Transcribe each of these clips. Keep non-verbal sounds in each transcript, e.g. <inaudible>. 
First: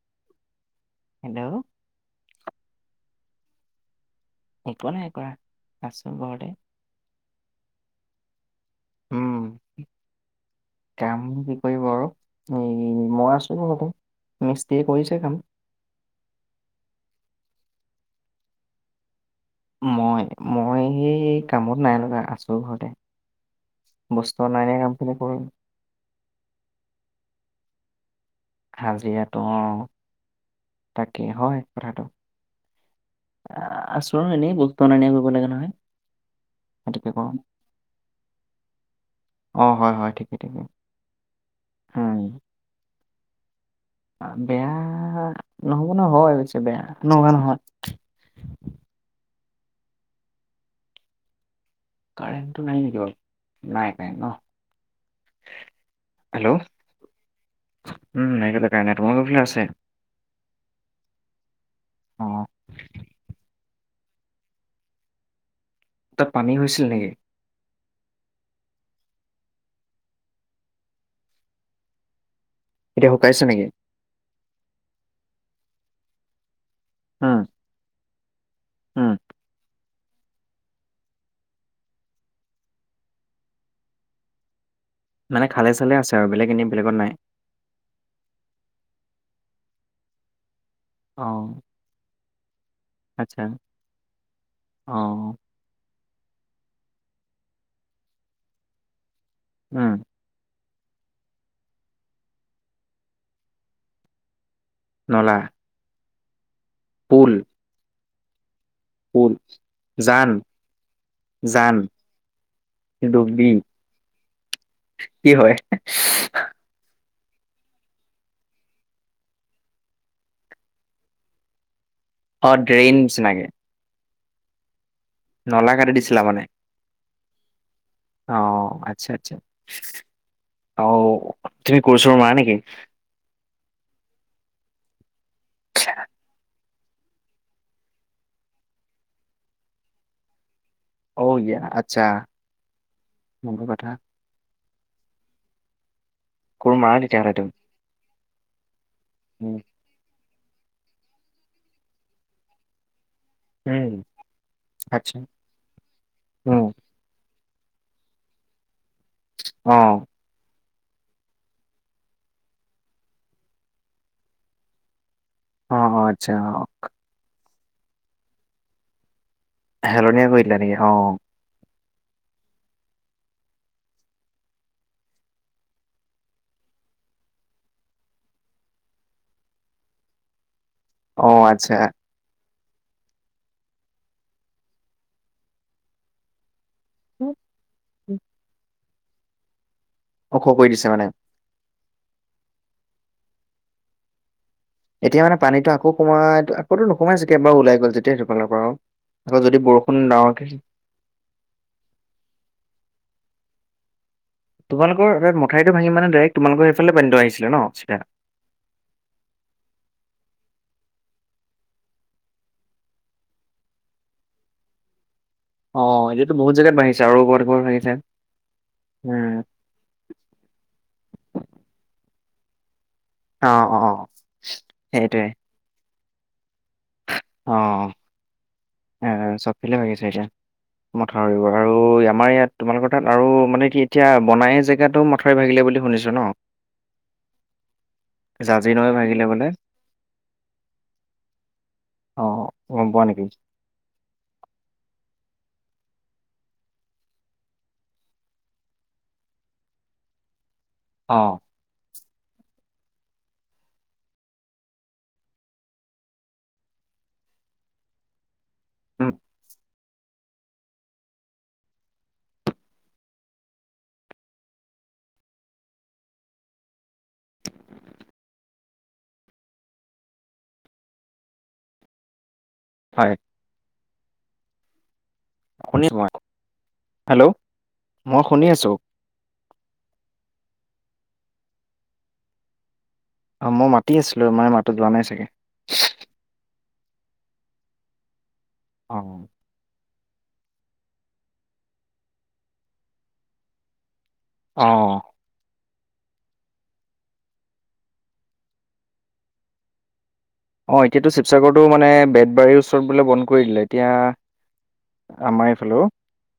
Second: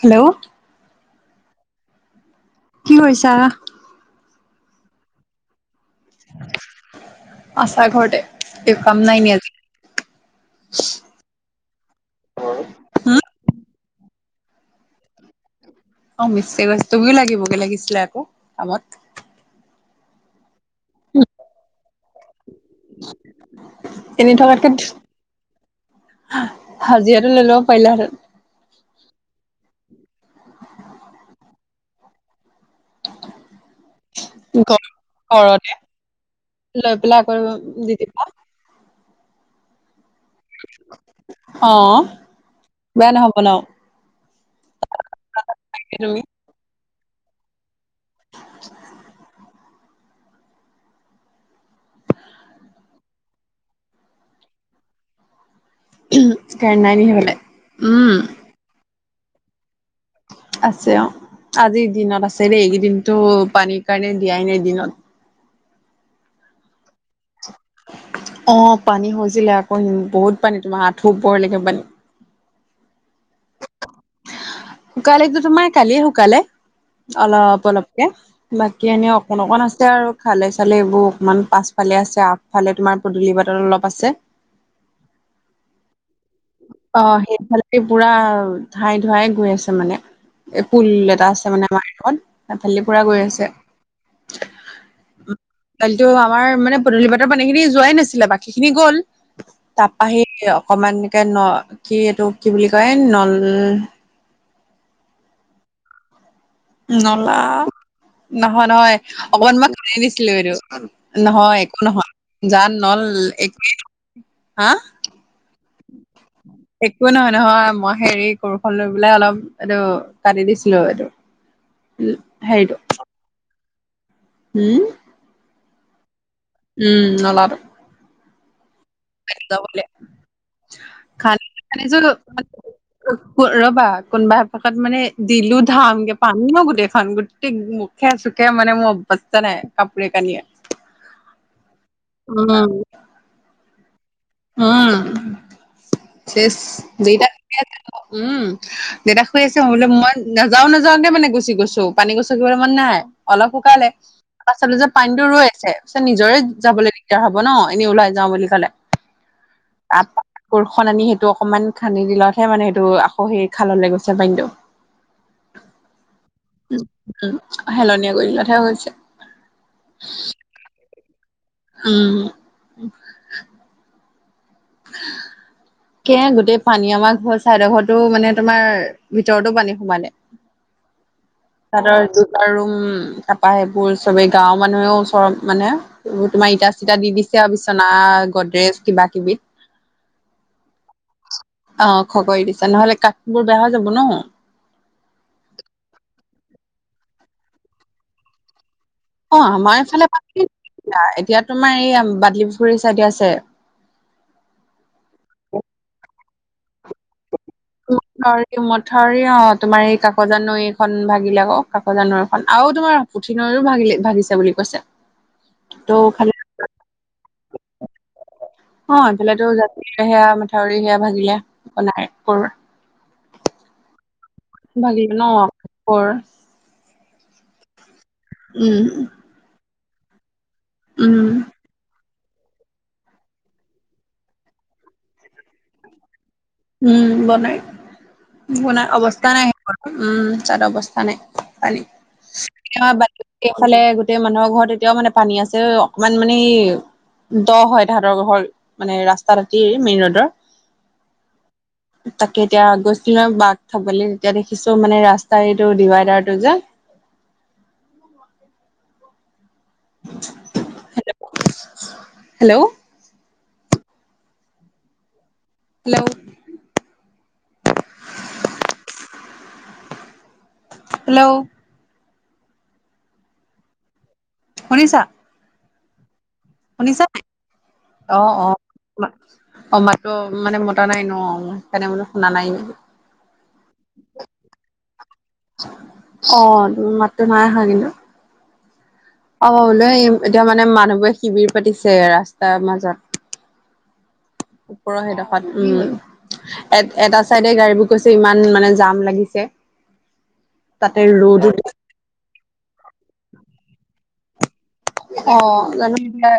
Hello. Hello. কি কৰিছা? একো নাই কৰা, আছোঁ ঘৰতে। আছা ঘৰতে? একো কাম নাই নি আজি? <inaudible> কাম কি কৰিব আৰু, এই মই আছোঁ ঘৰতে। মিস্ত্ৰীয়ে কৰিছে কাম। অ', মিস্ত্ৰী গৈছে। তুমিও লাগিবগে লাগিছিলে আকৌ, কামত। মই, মই, এই কামত নাই লগা, আছোঁ ঘৰতে। বস্তু অনা নিয়া কামখিনি কৰোঁ। হা-হাজিৰাটো লৈ ল'ব পাৰিলাহেতেন। হাজিৰাটো অ', তাকেই, হয় কথাটো। আ-আছোঁ আৰু এনেই ঘ বস্তু অনা নিয়া কৰিব লাগে নহয়। ঘৰতে লৈ সেইটোকে পেলাই কওঁ <unintelligible> অ', হয় হয়, ঠিক। <inaudible> অ', বেয়া নহ হ'ব ন? বেয়া নহ'ব ন' তুমি হয় বেছি বেয়া নোহোৱা নহয়। <inaudible> কাৰেণ্টটো নাই নেকি বাৰু? নাই নাই ন'? হেল্ল' উম কাৰেণ্ট নাই নি সেইফালে? উম <unintelligible> তোমালোকৰ ফালে আছে? আছে অ'। আজিৰ দিনত অ', আছে দেই, এইকেইদিনতো পানীৰ কাৰণে দিয়াই নাই দিনত। তাত পানী হৈছিল নেকি? অ', পানী হৈছিলে আকৌ ম-বহুত পানী, তোমাৰ আঁঠু ওপৰলৈকে পানী। এতিয়া শুকাইছে নেকি? শুকালে টো তোমাৰ কালিয়ে শুকালে, উম, অলপ অলপকে। বাকী এনে উম, অকণ অকণ আছে আৰু, খালে চালে এইবোৰ অকমান পাছফালে আছে আ ফালে তোমাৰ পদূলি বাটত অলপ আছে। মানে খালে চালে আছে? আৰু বেলেগ এনেই বেলেগত নাই। অ', সেইফালদি পুৰা ধাই ধুৱাই গৈ আছে মানে। এই পুল অ এটা আছে মানে আমাৰ হেইখন, হেইফালেদি পুৰা গৈ আচ্ছা, আছে। অ' অ'। কালিতো আমাৰ মানে পদূলি বাটৰ পানী খিনি যোৱাই নাছিলে, বাকী খিনি গ'ল। উম, তাৰপা আহি <inaudible> অকমান একে ন', কি এইটো কি বুলি কয়, নল নলা পুল, নলা নহয় নহয় পুল, অকনমান খানি জান, দিছিলো এইটো নহয় জান, একো নহয় জান, নল ডুবি একোৱেই নহয় হা কি হয় একো নহয় নহয় মই হেৰি কোৰ খন লৈ পেলাই অলপ এইটো কাটি দিছিলো এইটো। <inaudible> অ ড্ৰেগিননিচিনাকে হম নলা কাটি দিছিলা মানে উম নলাটো অ আচ্ছা আচ্ছা খান্দি যাবলে অ খান্দি তুমি কোৰ খান্দিছো ছোৰ মাৰা নেকি ৰ'বা কোনবা এপাকত মানে দিলো ধামকে পানী ন গোটেইখন গো মুখে-চুখে মানে মোৰ অভস্তা নাই কাপোৰে- কানিয়ে অ ইয়া আচ্ছা কথা অ চেচ কোৰ মাৰা তেতিয়াহ'লে ৱেদাৰ তুমি? উম দেউতা শুই উম, আছে মই বোলো মই নাযাও নাযাও কে মানে গুচি গৈছো পানী গছ'কিবলে মন নাই অলপ শুকালে উম পাছত চালোঁ যে আচ্ছা, পানীটো ৰৈ আছে পাছত নিজৰে উম, যাব লাগিলে দি দাৰ হ'ব ন এনে ওলাই যাওঁ বুলি ক'লে অ', আকৌ কোৰখন আনি সেইটো অকমান খান্দি দিলতহে মানে সেইটো আকৌ সেই খাললে গৈছে পানীতো <inaudible> অ অ আটচ্ছা অ উম হেলনীয়া কৰিলতহে হৈছে হেলনিয়া কৰিদিলা নেকি অ উম <unintelligible> <unintelligible> কে গোটেই পানী আমাৰ ঘৰ চাইদৰ ঘৰতো মানে তোমাৰ ভিতৰতো পানী সোমালে অ' আচ্ছা। তাহাতৰ আৰু উম তাপা সেইবোৰ চবেই গাঁওৰ মানুহেও ওচৰত মানে এইবোৰ তোমাৰ ইতা চিটা দি দিছে আৱ বিচনা, গডৰেজ কিবা কিবি ওখ কৰি দিছে মানে অ ওখকৰি দিছে নহলে কাঠবোৰ বেয়া হৈ যাব ন এতিয়া মানে পানীটো আকৌ সোমাই আকৌতো নোসোমাই চাগে এবাৰ ওলাই গল যেয়া সেইটোফালৰ পৰা আৰু অ আমাৰ এইফালে এতিয়া তোমাৰ এই বাদলি পুখুৰীৰ চাইডে আছে তোমালোকৰ সেয়াত মঠাওৰিটো ভাঙি মানে ডাইৰেক তোমালোকৰ সেইফালে পানীটো আহিছিলে ন চিধা? উম হয় মঠাওৰি অ তোমাৰ এই কাকজান নৈখন ভাগিলে ক কাকজান নৈখন আৰু তোমাৰ পুঠিনৈও ভাগিলে ভাগিছে বুলি কৈছে অ ত' খালি এতিয়াতো বহুত জেগাত ভাঙিছে আৰু ক'বাত ক'বাত ভাঙিছে অ উম, এইফালেটো জানাই সেয়া মথাউৰি সেয়া ভাঙিলে বনাই আকৌ অ অ ভাগিলে সেইটোৱে ন ঘৰ অ উম চবফিলে হৈ গৈছে এতিয়া উম, মথাৰিবোৰ আৰু আমাৰ ইয়াত, তোমালোকৰ তাত আৰু মানে কি এতিয়া বনাই জেগাটোও মথাওৰি ভাগিলে বুলি শুনিছো ন, উম বনাই জাঁজি বন নৈ ভাগিলে অৱস্থা বোলে নাই হেখন। উম তাৰ অৱস্থা নাই কালি। অ অ গম পোৱা নেকি। ইফালে গোটেই মানুহৰ ঘৰত এতিয়াও মানে পানী আছে অকমান মানে ই দ হয় তাহাঁতৰ ঘৰ মানে ৰাস্তা তাটে মেইন ৰোডৰ অ, তাকে এতিয়া গৈছিলো নহৈ বাক থবলৈ তেতিয়া দেখিছো মানে ৰাস্তা এইটো ডিভাইডাৰটো যে। উ, <unintelligible> হেল্ল', হেল্ল' হেল্ল' হয়, শুনিছা। শুনি শুনিছা হেল্ল মই শুনি আছো। অমাতো মানে মতা নাই ন সেইকাৰণে মানে শুনা নাই নেকি অঁ, মই মাতি আছিলো মানে মাতটো যোৱা নাই চাগে। অ, তুমি মাতটো নাইঅহা কিন্তু অ, অ লৈ আহিম এতিয়া মানে মানুহবোৰে শিবিৰ পাতিছে ৰাস্তাৰ মাজত অ ওপৰৰ সেই ত উম এ এটা চাইডে গাড়ীবোৰ গৈছে ইমান মানে জাম লাগিছে। <inaudible> অ এতিয়াতো ৰ'দো শিৱসাগৰ ৰতো মানে বেতবাৰীৰ ওচৰত বোলে বন্ধ কৰি দিলে এতিয়া অ আমাৰ এইফালেও জানো এতিয়া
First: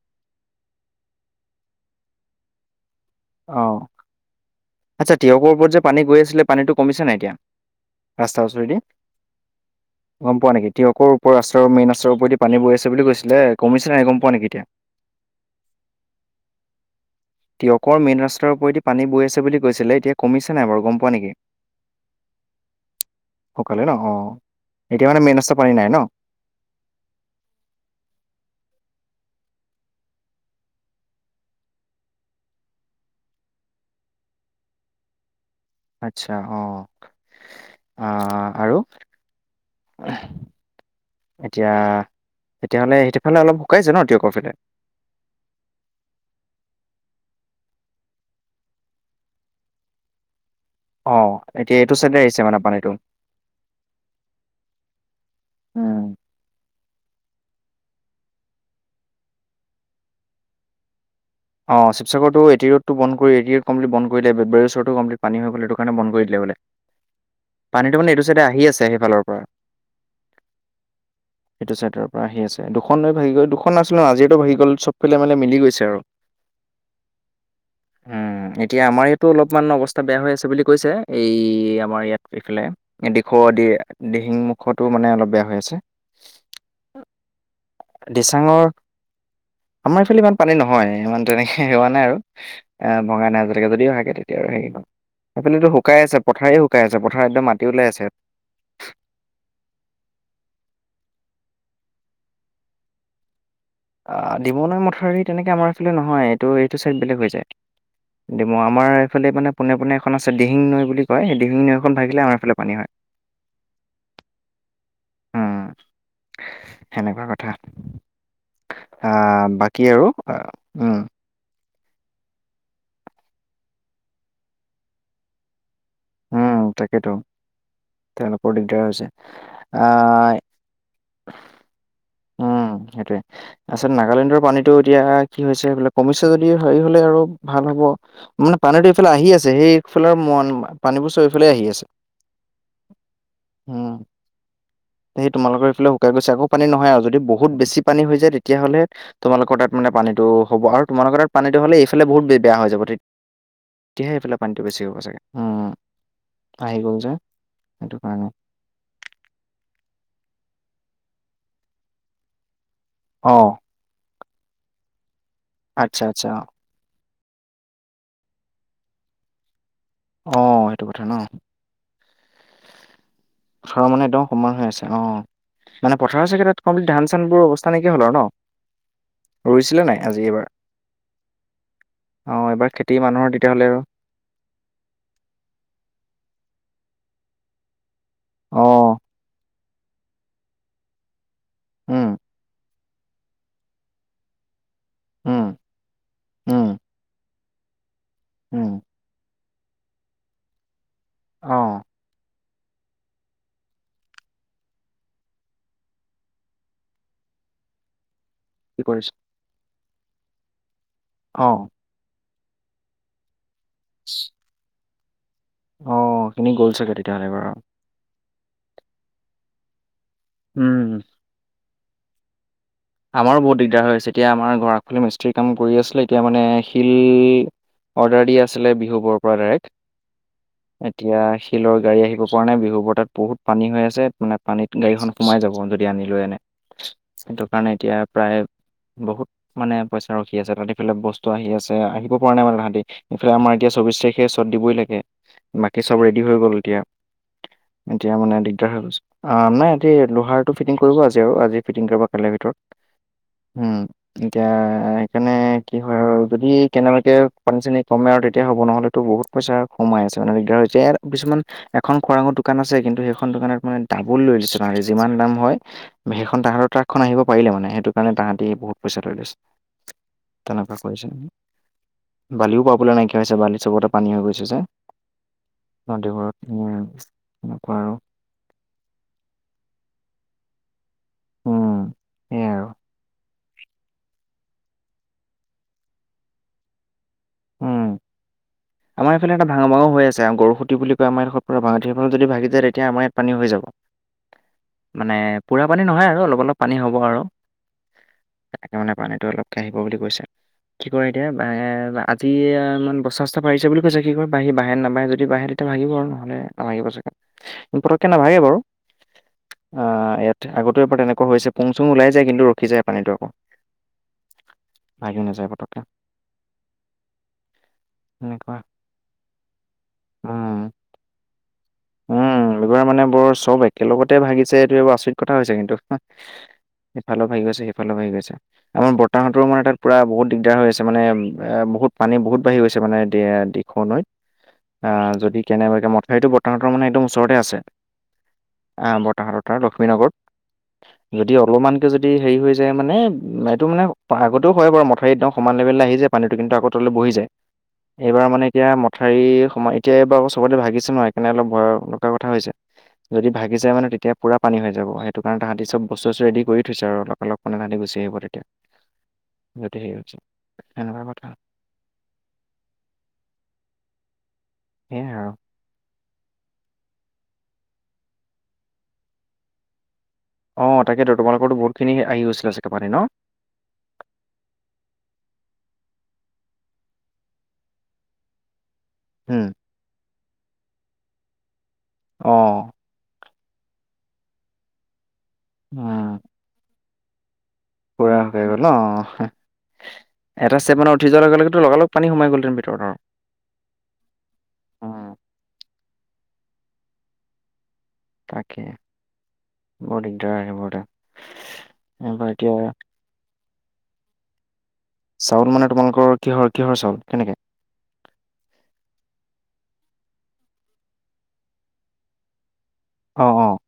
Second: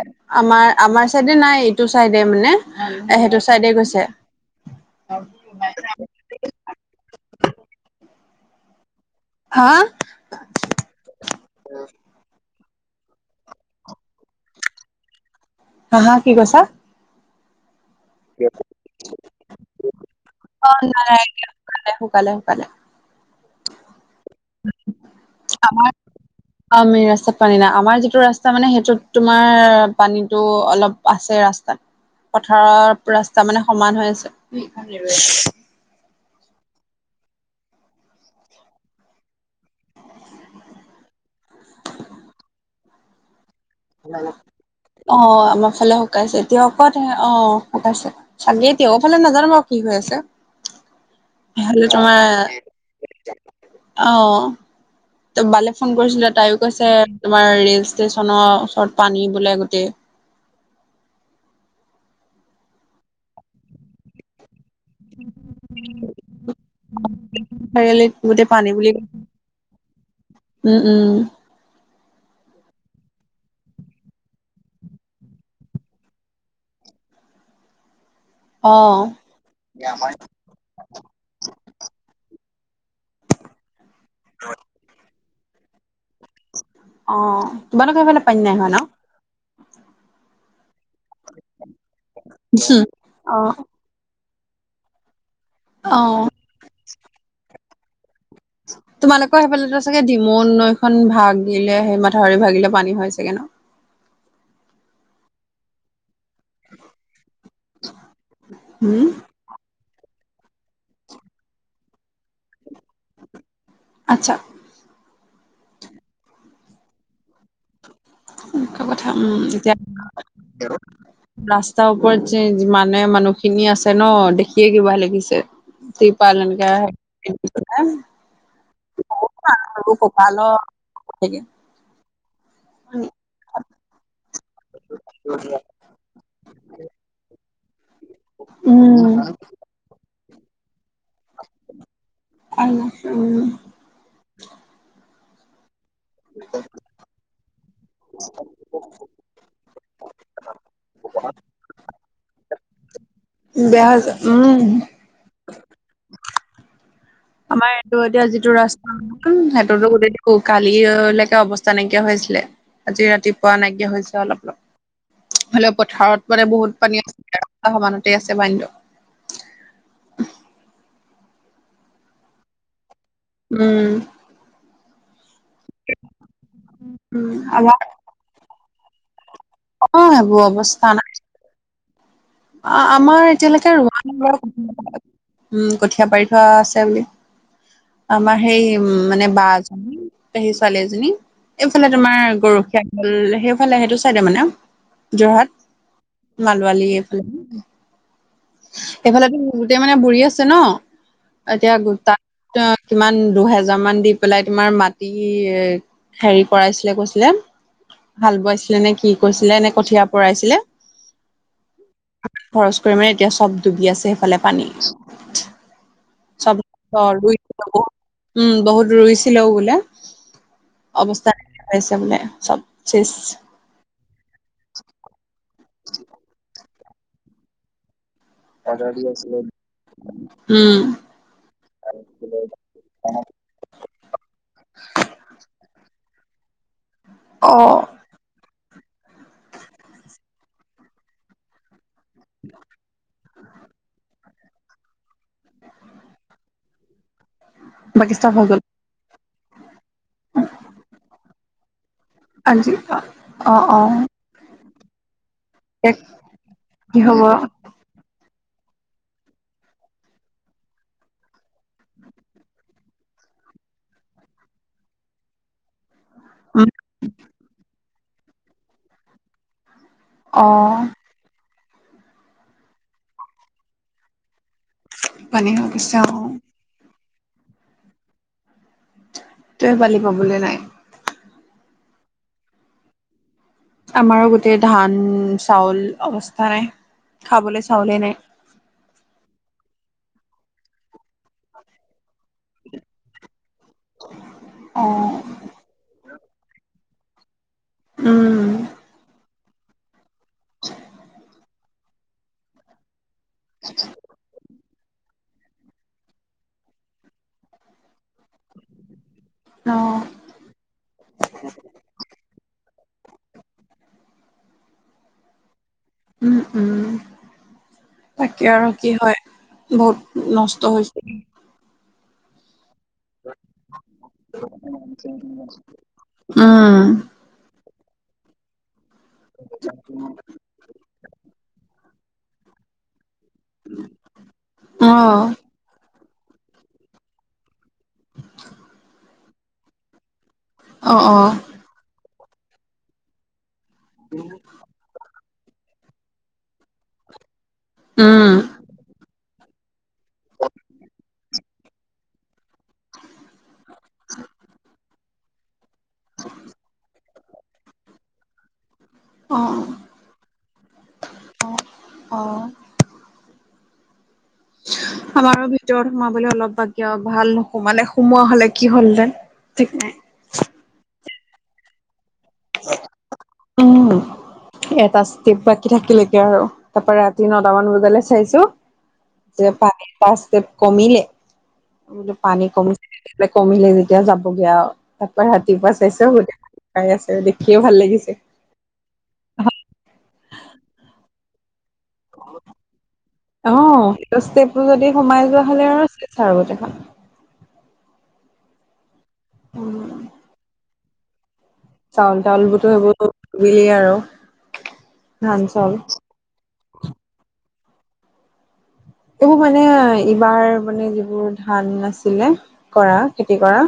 আমাৰ আমাৰ চাইডে নাই এইটো চাইডে মানে সেইটো অ চাইডে গৈছে আচ্ছা তিয়কৰ ওপৰত যে পানী গৈ আছিল পানীটো কমিছে নাই এতিয়া। ৰাস্তাৰ উচৰেদি হা, গম পোৱা নেকি তিয়কৰ ওপৰৰ ৰাস্তাৰ মেইন ৰাস্তাৰ ওপৰেডি পানী বৈ আছে বুলি কৈছিলে কমিছে নাই গম পোৱা নেকি এতিয়া। হা হা কি কৈছা। তিয়কৰ মেইন ৰাস্তাৰ ওপৰেদি পানী বৈ আছে বুলি কৈছিলে এতিয়া, কমিছে অ নাই বাৰু গম পোৱা নেকি। নাই শুকালে শুকালে শুকালে শুকালে ন অ এতিয়া মানে মেইন ৰাস্তাত পানী আমাৰ নাই ন। অ মেইন ৰাস্তাত পানী নাই আমাৰ যিটো ৰাস্তা মানে সেইটোত তোমাৰ পানীটো অলপ আছে ৰাস্তাত পথাৰৰ ৰাস্তা মানে সমান হৈ আছে আচ্ছা অ আহ আৰু এতিয়া তেতিয়াহলে সেইটোফালে অলপ শুকাইছে ন তীয়কৰ ফালে। অ আমাৰ ফালে শুকাইছে তিয়কত অ শুকাইছে আমি তিয়কৰ ফালে নাজানো বাৰো কি হৈ আছে। অ এতিয়া হ'লে এইটো চাইডে তোমাৰ আহিছে মানে পানীটো। অ, বালে ফোন উম। কৰিছিলে তাইও কৈছে তোমাৰ ৰেল ষ্টেচনৰ ওচৰত পানী বোলে গোটেই। অ' শিৱসাগৰটো এ টি ৰোডটো বন্ধ কৰি, এ টি ৰোড কমলি বন্ধ কৰি দিয়ে <unintelligible> তো কম্প্লেত পানী হৈ গ'ল, সেইটো কাৰনে বন্ধ কৰি দিলে বোলে। পানীটো মানে চাৰিআলিত এইটো চাইডে গোটেই আহি পানী আছে বুলি সেইফালৰ পৰা। উম, উম। সেইটো চাইডৰ পৰা আহি আছে। দুখন নৈ ভাগি গ'ল, দুখন নছিল আজিৰটো ভাগি গ'ল, চবফালে মানে মিলি গৈছে আৰু। উম, এতিয়া অ', আমাৰ ইয়াতো অলপমান অৱস্থা বেয়া হৈ আছে বুলি কৈছে। এই আমাৰ ইয়াত এইফালে দিখৌ দি, দিহিংমুখতো মানে অলপ বেয়া হৈ আছে। অ'। তোমালোকৰ সেইফালে পানী নাই দিচাঙৰ, হোৱা ন? আমাৰ এইফালে ইমান পানী নহয়, ইমান তেনেকে হোৱা নাই আৰু। এ, ভগা অ', নাই, যদিও ভাগে তেতিয়া আৰু হেৰি ন, সেইফালেতো শুকাই আছে, অ', পথাৰে শু কাই আছে, পথাৰ একদম মাটি ওলাই আছে। তোমালোকৰ সেইফালেটো চাগে ডিমু নৈখন ভাগিলে, সেই মাথাউৰি ভাগিলে পানী হয় চাগে ন'? অ' দিমৈ নৈ মথাউৰি তেনেকে আমাৰ এইফালে নহয় টো এইটো চাইড বেলেগ হৈ যায়। ডিমৌ, আমাৰ উম, এইফালে মানে পোনে পোনে এখন আছে দিহিং নৈ বুলি কয়, সেই দিহিং নৈখন ভাগিল আমাৰফালে পানী হয়। আচ্ছা। উম। সেনেকুৱা কথা। কথা আ, উম, এতিয়া বাকী আৰু উ ৰাস্তাৰ ওপৰত যে যিমানে মানুহখিনি আছে ন' দেখিয়ে কিবা লাগিছে। তিৰপাল উম তাকেতো এনেকে <unintelligible> তেওঁলোকৰ দিগদাৰ হৈছে। আ কঁকালৰ <unintelligible> উম সেইটোয়ে। আচলতে নাগালেণ্ডৰ পানীটো এতিয়া কি হৈছে এইবিলাক সমস্যা যদি হেৰি হ'লে আৰু ভাল হব, মানে পানীটো এইফালে আহি আছে সেই ফালৰ মন, পানীবোৰ চব এইফালে আহি আছে। উম, উম। সেই তোমালোকৰ কাই গৈছে আকৌ পানী নহয় আৰু যদি বহুত বেছি পানী হৈ যায় তেতিয়া হ'লে তোমালোকৰ তাত মানে পানীটো হ'ব আৰু তোমালোকৰ তাত পানীটো হ'লে এইফালে বহুত বে বেয়া হৈ যাব। বেয়া হৈ যা তেতিয়াহে এইফালে পানীটো উম। বেছি হ'ব চাগে। উম, আহি গ'ল যে। আমাৰ সেইটো এইটো এতিয়া কাৰণে। যিটো ৰাস্ত উ, সিহঁতোটো গোটেই কালিলৈকে অৱস্থা নাইকিয়া হৈ আছিলে। আজি অ', ৰাতিপুৱা নাইকিয়া হৈছে অলপ অলপ। হ'লেও আচ্ছা আচ্ছা পথাৰত মানে অ'। বহুত পানী আ <unintelligible> আহ'মানতে আছে পানীটো। অ' সেইটো কথা ন'? পথাৰৰ উম মানে একদম সমান হৈ আছে, অ'। মানে পথাৰৰ চাগে তাত কমপ্লি, ধান উম চানবোৰ অৱস্থা আমাৰ নাইকিয়া হ'ল আৰু ন'? অ ৰুইছিলে নাই আজি সেইবোৰ এইবাৰ? অ এইবাৰ খেতি আ-আমাৰ মানুহৰ তেতিয়াহ'লে এতিয়ালৈকে আৰু ৰোৱা <unintelligible> উ, কঠীয়া পাৰি থোৱা আছে বুলি। আমাৰ সেই অ উম, মানে বাজনী, পেহীৰ ছোৱালী এজনী এইফালে উম তোমাৰ গৰখীয়া উম, সেইফালে সেইটো চাইডে মানে আউ উম যোৰহাট, উম মালোৱালি এইফালে। উম। সেইফালে গোটেই মানে বুৰি আছে ন' অ এতিয়া তাত <unintelligible> কিমান দুহেজাৰ মান দি পেলাই তোমাৰ মাটি এ, হেৰি কৰাইছিলে কৈছিলে। হাল বোৱাছিলে, নে কি কৈছিলে, নে কঠিয়া পৰাইছিলে। অ খৰচ কৰি মানে এতিয়া চব ডুবি আছে সেইফালে পানী অ খিনি চব গ'ল চাগে তেতিয়াহ'লে ৰুই বাৰু উম বহুত ৰুইছিলেও বোলে। উম অৱস্থা নাইকিয়া হৈ আছে বোলে চব শেষ। আমাৰো বহুত দিগদাৰ হৈ আছে, এতিয়া আমাৰ ঘৰ ফালে মিস্ত্ৰী কাম কৰি আছিলে। এতিয়া মানে শিল অৰ্ডাৰ দিয়া আছিলে বিহুবৰৰ পৰা ডাইৰেক্ট, উম এতিয়া শিলৰ গাড়ী আহিব পৰা নাই বিহুবৰ তাত বহুত পানী হৈ আছে মানে, পানীত গাড়ীখন সোমাই যাব যদি আনি লৈ আনে। অ মানে এতিয়া প্ৰায় বহুত মানে পইচা ৰখি আছে তাত বস্তু আহি আছে আহিব পৰা নাই মানে তাহাঁতি ইফালে আমাৰ এতিয়া চৌবিশ তাৰিখে শ্বট দিবই লাগে বাকী চব ৰেডি হৈ গ'ল এতিয়া এতিয়া বাকী চব মানে গ'ল দিগদাৰ হৈ গৈছ অ নাই লোহাৰটো ফিটিং কৰিব আজি আৰু আজি ফিটিং কৰিব কালিৰ ভিতৰত আজি অ উম অ এতিয়া সেইকাৰণে কি হয় এতিয়া আৰু যদি কি কেনেবাকে হব পানী চানি কমে আৰু তেতিয়া হ'ব নহ'লেতো বহুত পইচা সোমাই আছে মানে দিগদাৰ হৈছে ইয় কিছুমান এখন খোৰাঙৰ দোকান আছে কিন্তু সেইখন দোকানত মানে ডাবুল লৈছে মানে যিমান দাম হয় সেইখন তাহাঁৰ উম, ট্ৰাকখন আহিব পাৰিলে মানে সেইটো কাৰণে তাহাঁতি বহুত পইচা লৈছে অ তেনেকুৱা কৈছে বালিও পাবলৈ নাইকিয়া হৈছে, বালি চবতে পানী হৈ গৈছে যে। পানী হৈ গৈছে মাটি অ বোৰ উম, তেও বালি পাবলৈ নাই। উম, সেয়াই আৰু আমাৰো গোটেই ধান, চাউল অৱস্থা নাই, খাবলৈ উম। চাউলে নাই। আমাৰ এইফালে এটা ভাঙো ভাঙো হৈ আছে আ গৰুসুতি বুলি কয় আমাৰ এই দখত পৰা যদি ভাগি যে তেতিয়া আমাৰ ইয়াত পানী হৈ যাব অ মানে পুৰা পানী নহয় আৰু অলপ অলপ পানী হ'ব আৰু উম তাকে মানে পানীটো অলপকৈ আহিব বুলি কৈছে। কি কৰে এতিয়া আজি ইমান বস্তাতা বাঢ়িছে বুলি কৈছে কি ক বাহি বাহি বাঢ়ে নাবাঢে যদি বাঢ়ে তেতিয়া ভাবিব আৰু নহ'লে নাভাবিব চাগে পটকে নাভাগে বাৰু অ আহ ইয়াত আগতে এবাৰ পৰা তেনেকুৱা হৈছে পুং চুং ওলাই যায় কিন্তু ৰখি যায় পানীটো আকৌ ভাগি নাযায় পতককে উম উম তাকে সেনেকুৱা। আৰু কি হয় বহুত উম, নষ্ট হৈছে উম এইবাৰ মানে বৰ চব একেলগতে ভাগিছে স এইটো এইবোৰ আচৰিত কথা হৈছে কিন্তু উম এইফালে ভাঙি গৈছে সেইফালে ভাঙি গৈছে আমাৰ বৰ্তাহঁতৰ মানে তাত পুৰা বহুত দিগদাৰ হৈ আছে মানে এ বহুত পানী বহুত বাঢ়ি গৈছে মানে দিখ নৈত অ আহ যদি কেনে বাকে মথাউৰিটো বৰ্তমানৰ মানে একদম ওচৰতে আছে অ বতাহত তাৰ লক্ষ্মী নগৰত অ অ যদি অলপমান যদি হেৰি হৈ যায় মানে এইটো মানে আগতেও হয় বাৰু মথাৰি একদম সমান লেভেললৈ আহিায় পানীটো কিন্তু আগতলৈ বহি যায় এইবাৰ উম মানে এতিয়া মথাৰৰি সম এতিয়া এইবাৰ চবতে ভাগিছে নহয় সেইকাৰণে অলপ ভয় লগা কথা হৈছে যদি ভাগি যায় মানে তেতিয়া পুৰা পানী হৈ যাব সেইটো কাৰণে তাহাঁতি চব বস্তু আস্তু ৰেডি কৰি থৈছে আৰু লগ মানে তাহাঁতি গুচি আহিব তেতিয়া অ', উতি য তেনেকুৱা কথা অ', অ সেয়াই আৰু আমাৰো ভি ভিতৰত সোমাবলৈ অলপ বাকিয় ভাল নুশোমালে সোমোৱা হলে কি হ'ল হ'লে ঠিক নাই অঁ তাকেতো তোমালোকৰো বহুখিনি আহি গৈছিলেতো পানী ন। উমঁ! এটা ষ্টেপ বাকী থাকিলে এতিয়া আৰু তাৰ পৰা ৰাতি নটামান বজালে চাইছোঁ যে উম পাই পাঁচ ষ্টপ কমিলে। মই বোলো অ পানী কমি কমিলে যেতিয়া যাবগে আও তাৰপৰা ৰাতিপুৱা চাইছো উম বো চাই আছে দেখিয়ও ভাল লাগিছে। পাই গ'ল ন। এটা ষ্ঠেপ মানত উঠি যোৱাৰ লগে লগে লগালগ পানী সোমাই গ'ল তে ভিতৰত অ অঁ সেইটো ষ্টেপটো যদি সোমাই যোৱা হ'লে আৰু চেছ আৰু গোতেইখন। তাকে উম, বৰ দিগদাৰ সেইবোৰ এটা চাউন তটাউল বোৰতো সেইবোৰ বোইলে আৰু চাউল মানে তোমালোকৰ কিহৰ কিহৰ চাউল কেনেকে? এইবোৰ মানে এইবাৰ মানে যিবোৰ ধান আছিলে কৰা অ খেতি অ কৰা।